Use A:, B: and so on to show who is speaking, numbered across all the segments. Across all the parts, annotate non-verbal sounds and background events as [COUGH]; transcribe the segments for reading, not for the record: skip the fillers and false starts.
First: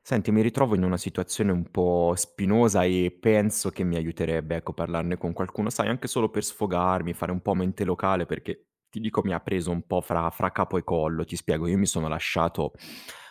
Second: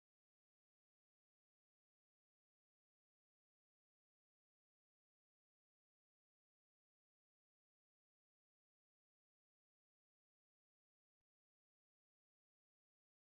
A: Senti, mi ritrovo in una situazione un po' spinosa e penso che mi aiuterebbe, ecco, parlarne con qualcuno, sai, anche solo per sfogarmi, fare un po' mente locale, perché ti dico mi ha preso un po' fra capo e collo, ti spiego, io mi sono lasciato,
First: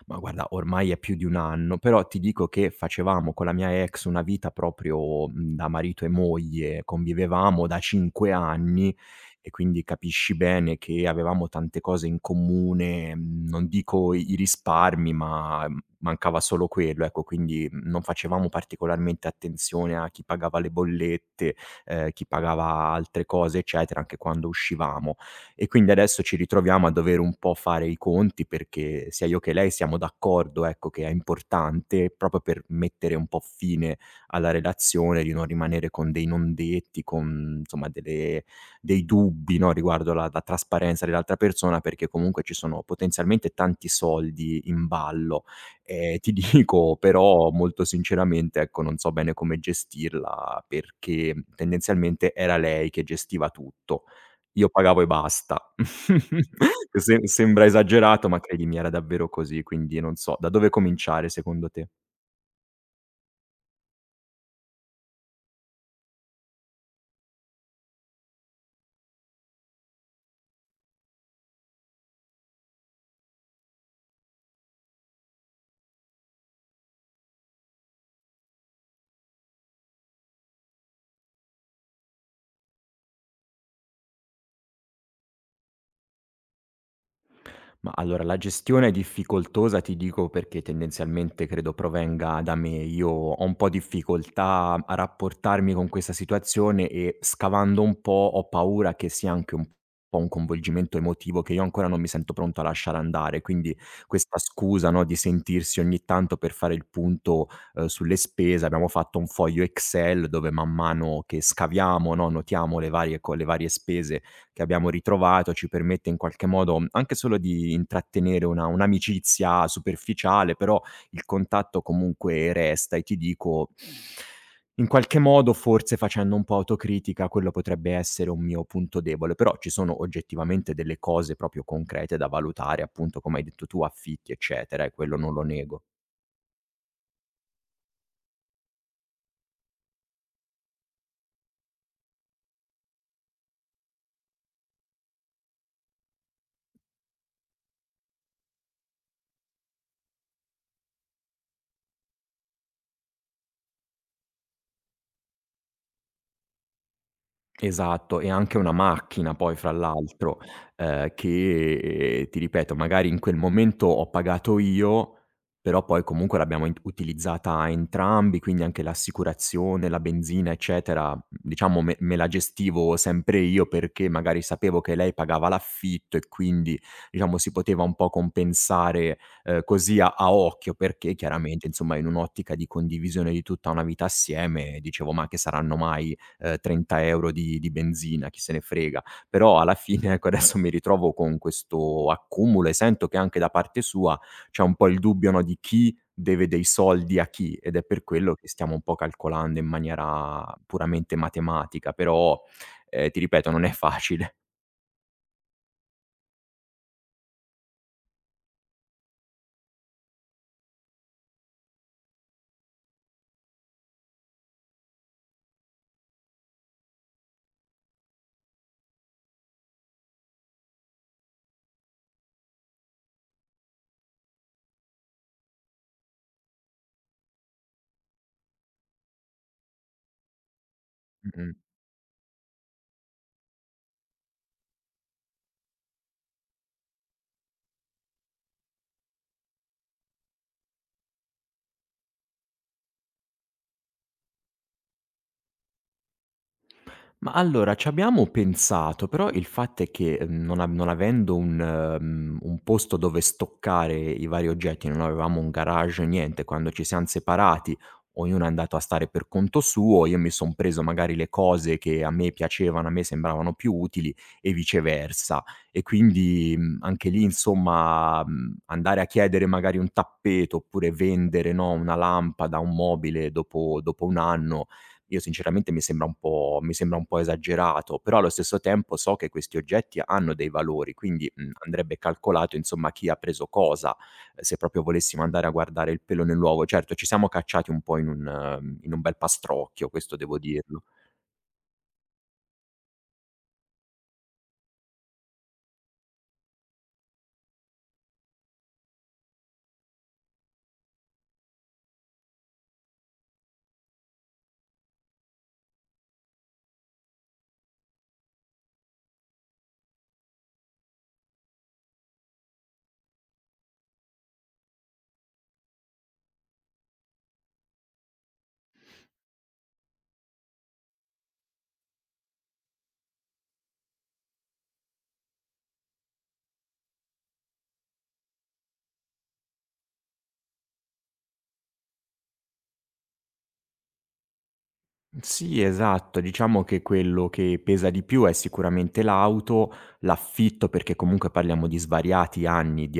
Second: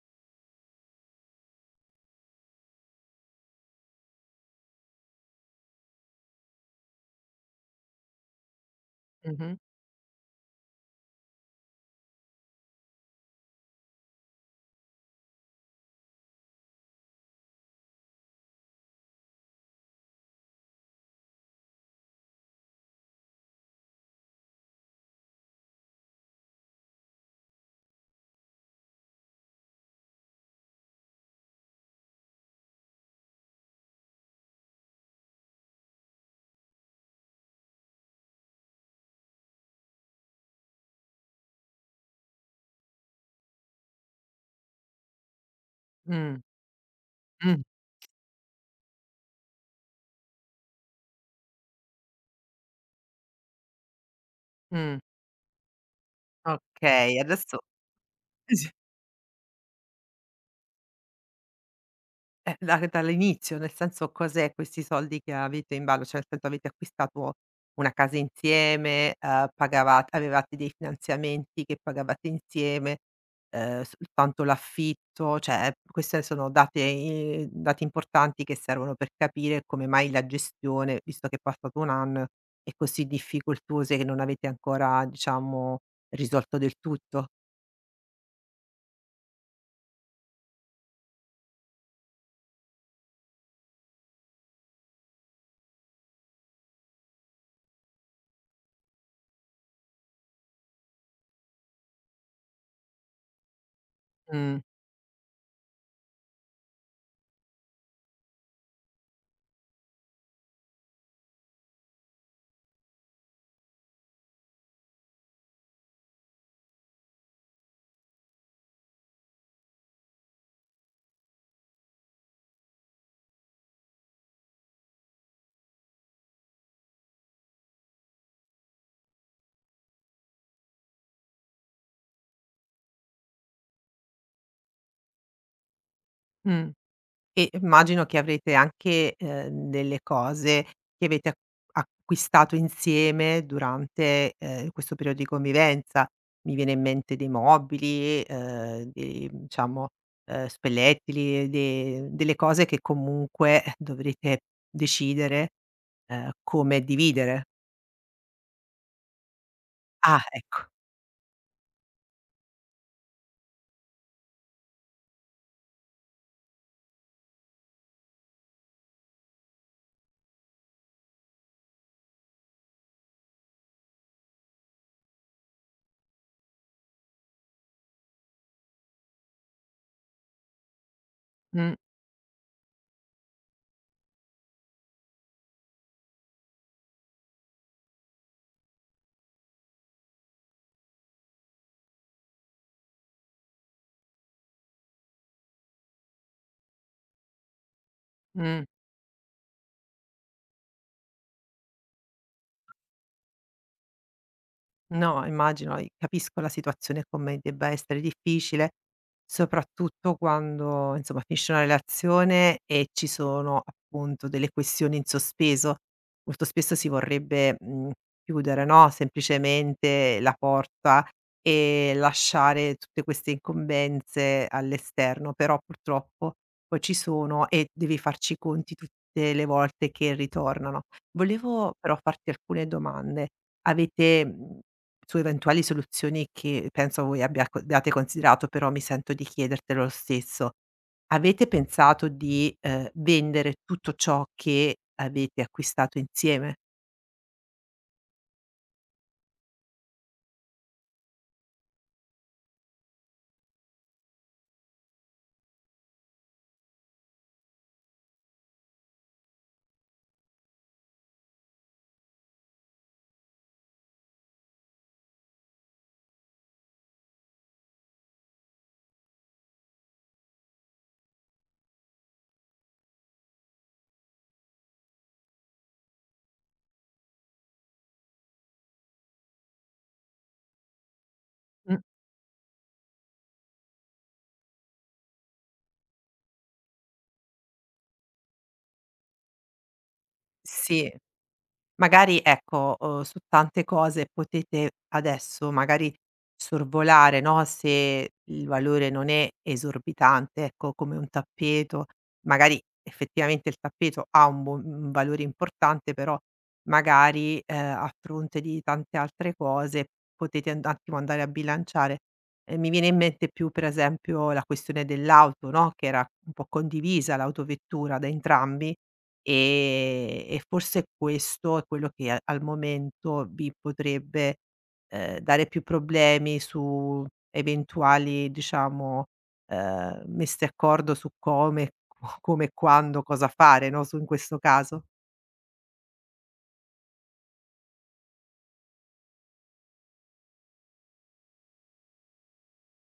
A: ma guarda, ormai è più di un anno, però ti dico che facevamo con la mia ex una vita proprio da marito e moglie, convivevamo da 5 anni e
B: Mh-mh.
A: quindi capisci bene che avevamo tante cose in comune, non dico i risparmi, ma mancava solo quello, ecco, quindi non facevamo particolarmente attenzione a chi pagava le bollette, chi pagava altre cose, eccetera, anche quando uscivamo. E quindi adesso ci ritroviamo a dover un po' fare i conti, perché sia io che lei siamo d'accordo, ecco, che è importante proprio per mettere un po' fine alla relazione, di non rimanere con dei non detti, con insomma delle dei dubbi, no, riguardo la trasparenza dell'altra persona, perché comunque ci sono potenzialmente tanti soldi in ballo. Ti [LAUGHS]
B: Mh.
A: dico però
B: Mh.
A: molto sinceramente, ecco, non so bene come gestirla perché tendenzialmente era lei che gestiva tutto. Io
B: Mh.
A: pagavo e basta. [LAUGHS]
B: Okay,
A: Se
B: adesso
A: sembra esagerato, ma
B: [UNINTELLIGIBLE] s
A: credimi era davvero così, quindi non so, da dove cominciare secondo te?
B: da dall'inizio, nel senso cos'è questi soldi che avete in ballo? Cioè, nel senso avete acquistato una casa insieme, pagavat avevate dei finanziamenti che pagavate insieme, soltanto l'affitto, cioè queste sono date i dati importanti che servono per capire come mai la gestione, visto che è passato un anno, è così difficoltosa e che non avete ancora, diciamo, risolto del tutto.
A: Ma allora la gestione è difficoltosa, ti dico, perché tendenzialmente credo provenga da me. Io ho un po' difficoltà a rapportarmi con questa situazione e scavando un po' ho paura che sia anche un po' un coinvolgimento emotivo che io ancora non mi sento pronto a lasciare andare. Quindi questa
B: Mh.
A: scusa, no, di sentirsi ogni tanto per fare il punto, sulle spese, abbiamo fatto un foglio Excel dove man mano che scaviamo, no, notiamo le varie spese che abbiamo ritrovato, ci permette in qualche modo, anche solo di intrattenere una un'amicizia superficiale, però il contatto comunque resta e ti dico, in qualche modo forse facendo un po' autocritica, quello potrebbe essere un mio punto debole, però ci sono oggettivamente delle cose proprio concrete da valutare, appunto come hai detto tu, affitti eccetera, e quello non lo nego.
B: Mh. E immagino che avrete anche, delle cose che avete ac acquistato insieme durante, questo periodo di convivenza. Mi viene in mente dei mobili, dei diciamo, spellettili, de delle cose che comunque [LAUGHS] dovrete decidere, come dividere.
A: Esatto, e anche una macchina poi fra
B: Ah,
A: l'altro,
B: ecco.
A: che ti ripeto, magari in quel momento ho pagato io, però poi comunque l'abbiamo int utilizzata entrambi, quindi anche l'assicurazione, la benzina, eccetera, diciamo me la gestivo sempre io perché magari sapevo che lei pagava l'affitto e quindi, diciamo, si poteva un po' compensare, così a occhio, perché chiaramente,
B: Mh,
A: insomma, in un'ottica di condivisione di tutta una vita assieme, dicevo: "Ma che saranno mai 30 euro di benzina, chi se ne frega. Però alla fine, ecco, adesso mi ritrovo con questo accumulo e sento che anche da parte sua c'è un po' il dubbio, no, di chi deve dei soldi a chi, ed è per quello che
B: mh.
A: stiamo un po' calcolando in maniera puramente matematica, però, ti ripeto non è facile.
B: No, immagino, i capisco la situazione come debba essere difficile, soprattutto quando, insomma, finisce una relazione e ci sono appunto delle questioni in sospeso. Molto spesso si vorrebbe, chiudere, no, semplicemente la porta e lasciare tutte queste incombenze all'esterno, però purtroppo poi ci sono e devi farci i conti tutte le volte che ritornano.
A: [LAUGHS] Mh-mh.
B: Volevo però farti alcune domande. Avete, mhmm su eventuali soluzioni che penso voi abbiate considerato, però mi sento di chiedertelo lo stesso. Avete pensato di, vendere tutto ciò che avete acquistato insieme?
A: Ma allora c'abbiamo pensato, però il fatto è che, non avendo un, un posto dove stoccare i vari oggetti, non avevamo un garage, niente, quando ci siam separati ognuno è andato a stare per conto suo, io mi son preso magari le cose che a me piacevano, a me sembravano più utili e viceversa. E quindi, anche lì insomma, andare a chiedere magari un tappeto oppure vendere, no, una lampada, un mobile dopo un anno io sinceramente mi sembra un po' esagerato, però allo stesso tempo so che questi oggetti hanno dei valori, quindi,
B: Mh,
A: andrebbe calcolato insomma chi ha preso cosa, se proprio volessimo andare a guardare il pelo nell'uovo. Certo, ci siamo cacciati un po' in un bel pastrocchio, questo devo dirlo.
B: sì. Magari ecco, su tante cose potete adesso magari sorvolare, no, se il valore non è esorbitante, ecco, come un tappeto. Magari effettivamente il tappeto ha un valore importante, però magari, a fronte di tante altre cose potete un attimo andare a bilanciare. Mi viene in mente più per esempio la questione dell'auto, no, che era un po' condivisa l'autovettura da entrambi. E forse questo è quello che a al momento mi potrebbe, dare più problemi su eventuali, diciamo, messe d'accordo su come, [LAUGHS] co come e quando, cosa fare, no, su in questo caso.
A: Sì, esatto. Diciamo che quello che pesa di più è sicuramente l'auto, l'affitto, perché comunque parliamo di svariati anni di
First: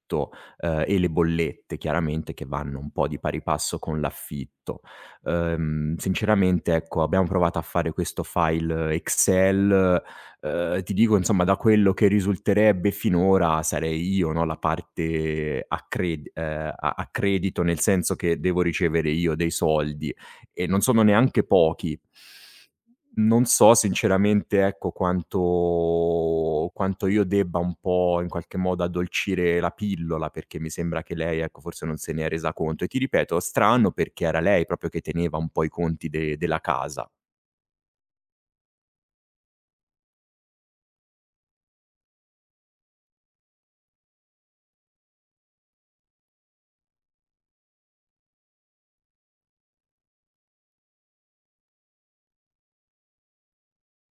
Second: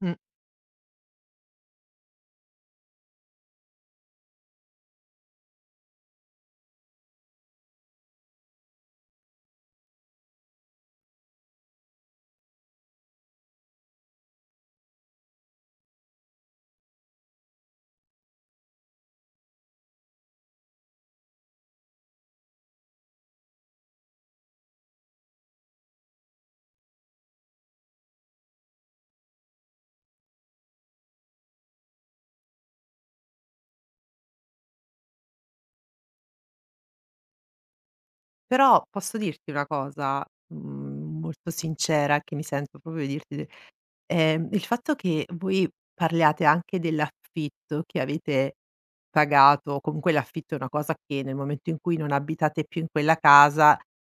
B: Mh.
A: e le bollette chiaramente che vanno un po' di pari passo con l'affitto. Sinceramente ecco, abbiamo provato a fare questo file Excel, ti dico insomma da quello che risulterebbe finora sarei io, no, la parte a cred a credito, nel senso che devo ricevere io dei soldi, e non sono neanche pochi. Non so sinceramente, ecco, quanto io debba un po', in qualche modo, addolcire la pillola, perché mi sembra che lei, ecco, forse non se ne è resa conto. E ti ripeto, strano perché era lei proprio che teneva un po' i conti de della casa.
B: Però posso dirti una cosa, molto sincera che mi sento proprio di dirti de il fatto che voi parliate anche dell'affitto che avete pagato, o comunque l'affitto è una cosa che nel momento in cui non abitate più in quella casa,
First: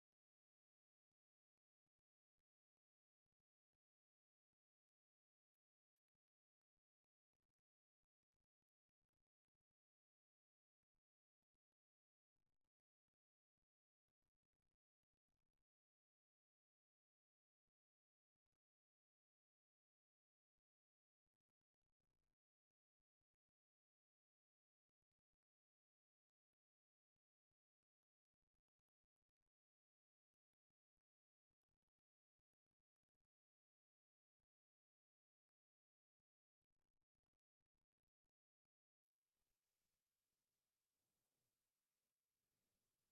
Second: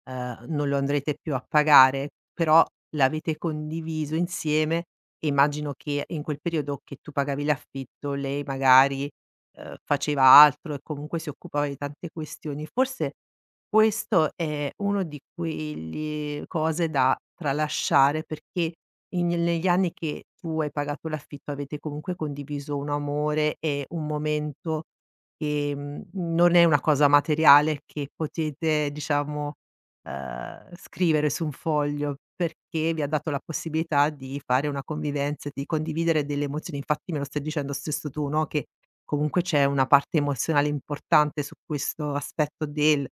B: non lo andrete più a pagare, però l'avete condiviso insieme e immagino che in quel periodo che tu pagavi l'affitto lei magari, faceva altro e comunque si occupava di tante questioni. Forse questo è uno di quegli cose da tralasciare perché in negli anni che tu hai pagato l'affitto avete comunque condiviso un amore e un momento che, non è una cosa materiale che potete diciamo, scrivere su un foglio, perché vi ha dato la possibilità di fare una convivenza e di condividere delle emozioni. Infatti me lo stai dicendo stesso tu, no, che comunque c'è una parte emozionale importante su questo aspetto del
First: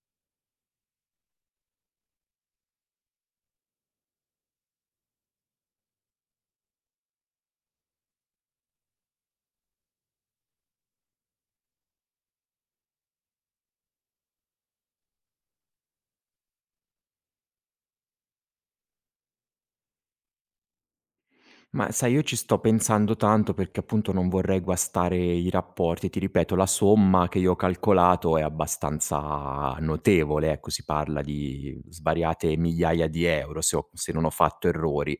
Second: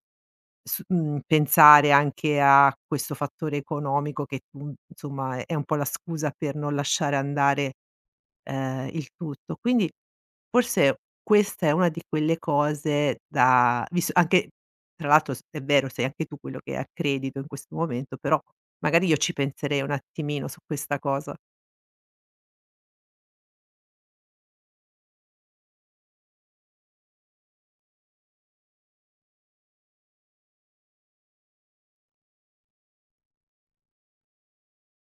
B: Pensare anche a questo fattore economico che tu insomma è un po' la scusa per non lasciare andare, il tutto. Quindi forse questa è una di quelle cose da, visto anche tra l'altro s è vero, sei anche tu quello che è a credito in questo momento, però magari io ci penserei un attimino su questa cosa.
A: Ma sai, io ci sto pensando tanto perché appunto non vorrei guastare i rapporti. Ti ripeto, la somma che io ho calcolato è abbastanza notevole, ecco, si parla di svariate migliaia di euro se non ho fatto errori.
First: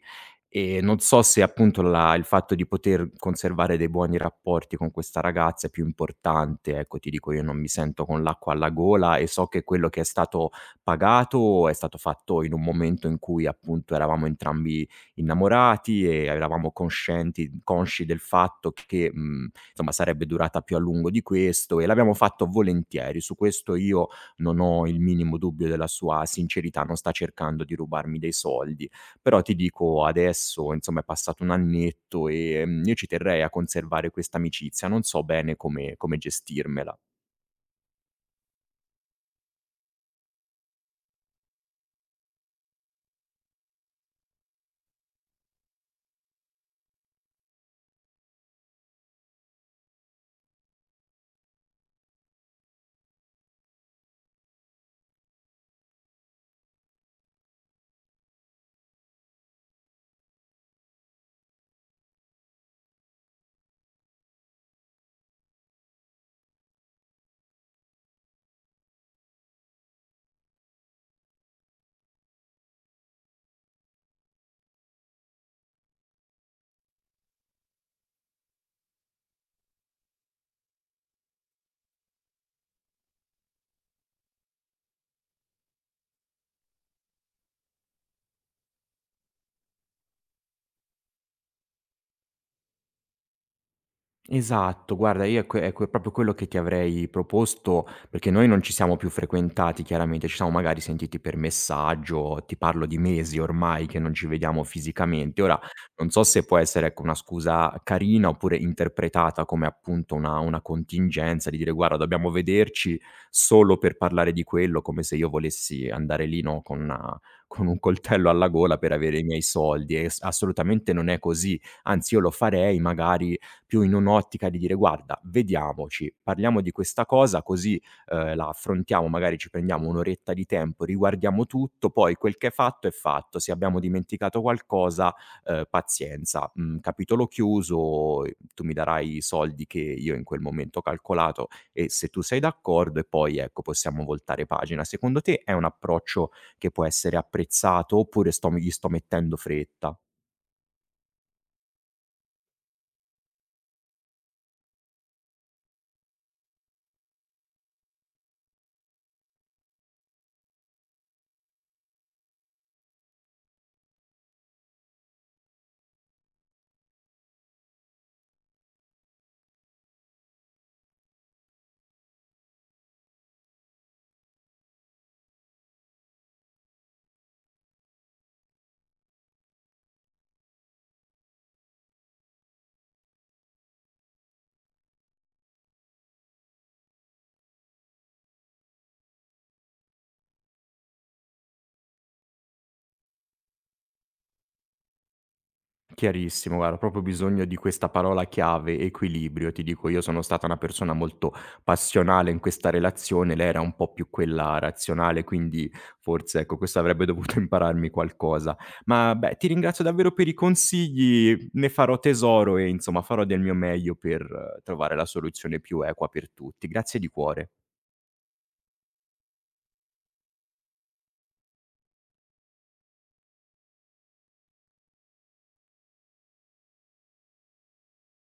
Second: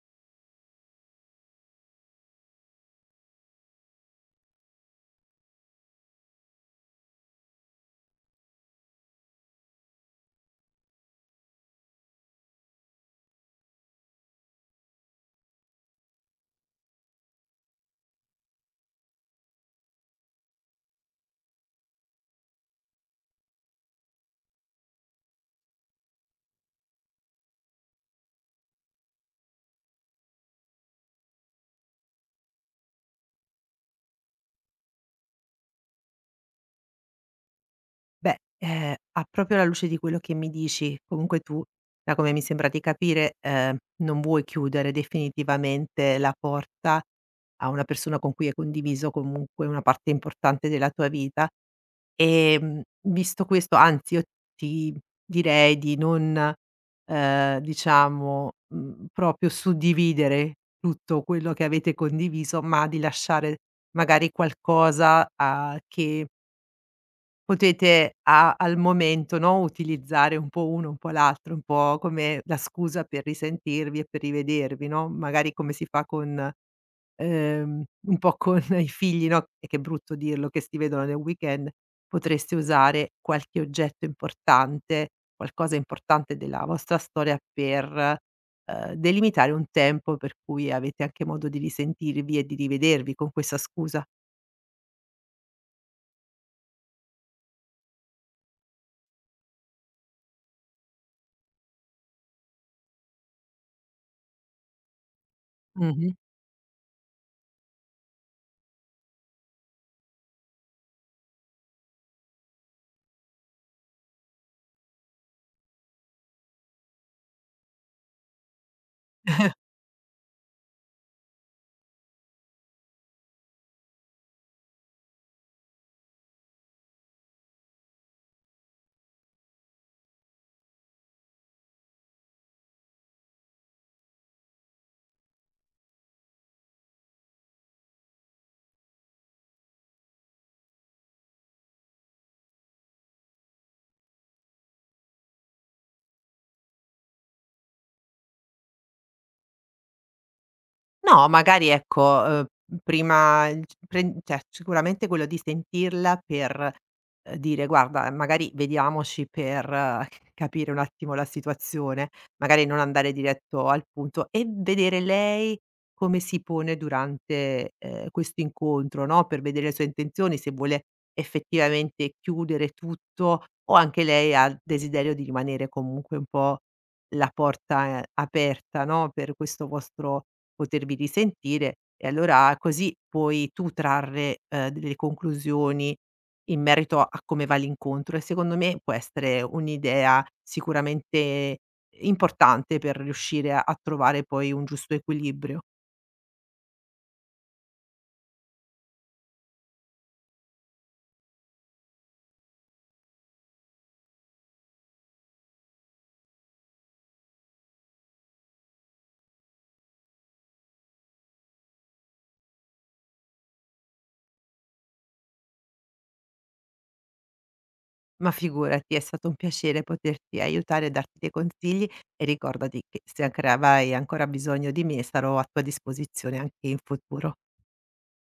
A: E non so se appunto il fatto di poter conservare dei buoni rapporti con questa ragazza è più importante, ecco, ti dico, io non mi sento con l'acqua alla gola e so che quello che è stato pagato è stato fatto in un momento in cui appunto eravamo entrambi innamorati e eravamo consci del fatto che, insomma sarebbe durata più a lungo di questo e l'abbiamo fatto volentieri. Su questo io non ho il minimo dubbio della sua sincerità, non sta cercando di rubarmi dei soldi. Però ti dico adesso, insomma è passato un annetto, io ci terrei a conservare questa amicizia, non so bene come gestirmela.
B: Beh, a proprio alla luce di quello che mi dici, comunque tu, da come mi sembra di capire, non vuoi chiudere definitivamente la porta a una persona con cui hai condiviso comunque una parte importante della tua vita. Visto questo, anzi io ti direi di non, diciamo, proprio suddividere tutto quello che avete condiviso, ma di lasciare magari qualcosa a che Potete a al momento, no, utilizzare un po' uno, un po' l'altro, un po' come la scusa per risentirvi e per rivedervi, no, magari come si fa con un po' con [LAUGHS] i figli, no, e che è brutto dirlo, che si vedono nel weekend, potreste usare qualche oggetto importante, qualcosa importante della vostra storia per, delimitare un tempo per cui avete anche modo di risentirvi e di rivedervi con questa scusa.
A: Esatto, guarda io è que proprio quello che ti avrei proposto, perché noi non ci siamo più frequentati chiaramente, ci siamo magari sentiti per messaggio, ti parlo di mesi ormai che non ci vediamo fisicamente. Ora non
B: Mh-mh.
A: so se può essere, ecco, una scusa carina oppure interpretata come appunto una contingenza di dire: "Guarda dobbiamo vederci solo per parlare di quello", come se io volessi andare lì, no, con una con un coltello alla gola per avere i miei soldi e s assolutamente non è così. Anzi io lo farei magari più in un'ottica di dire: "Guarda, vediamoci, parliamo di questa cosa così, la affrontiamo, magari ci prendiamo un' oretta di tempo, riguardiamo tutto, poi quel che è fatto è fatto. Se abbiamo dimenticato qualcosa, pazienza, capitolo chiuso, tu mi darai i soldi che io in quel momento ho calcolato e se tu sei d'accordo e poi, ecco, possiamo voltare pagina." Secondo te è un approccio che può essere apprezzato oppure sto mettendo fretta?
B: No, magari ecco, prima il c pren cioè sicuramente quello di sentirla per, dire: "Guarda, magari vediamoci per c [LAUGHS] capire un attimo la situazione", magari non andare diretto al punto e vedere lei come si pone durante, questo incontro, no, per vedere le sue intenzioni, se vuole effettivamente chiudere tutto o anche lei ha il desiderio di rimanere comunque un po' la porta, aperta, no, per questo vostro potervi risentire e allora così puoi tu trarre, delle conclusioni in merito a come va l'incontro e secondo me può essere un'idea sicuramente importante per riuscire a trovare poi un giusto equilibrio.
A: Chiarissimo, guarda, ho proprio bisogno di questa parola chiave, equilibrio. Ti dico, io sono stata una persona molto passionale in questa relazione, lei era un po' più quella razionale, quindi forse ecco, questo avrebbe dovuto [LAUGHS] impararmi qualcosa. Ma beh, ti ringrazio davvero per i consigli, ne farò tesoro e insomma farò del mio meglio per trovare la soluzione più equa per tutti. Grazie di cuore.
B: Ma figurati, è stato un piacere poterti aiutare e darti dei consigli e ricordati che se anche avrai ancora bisogno di me sarò a tua disposizione anche in futuro.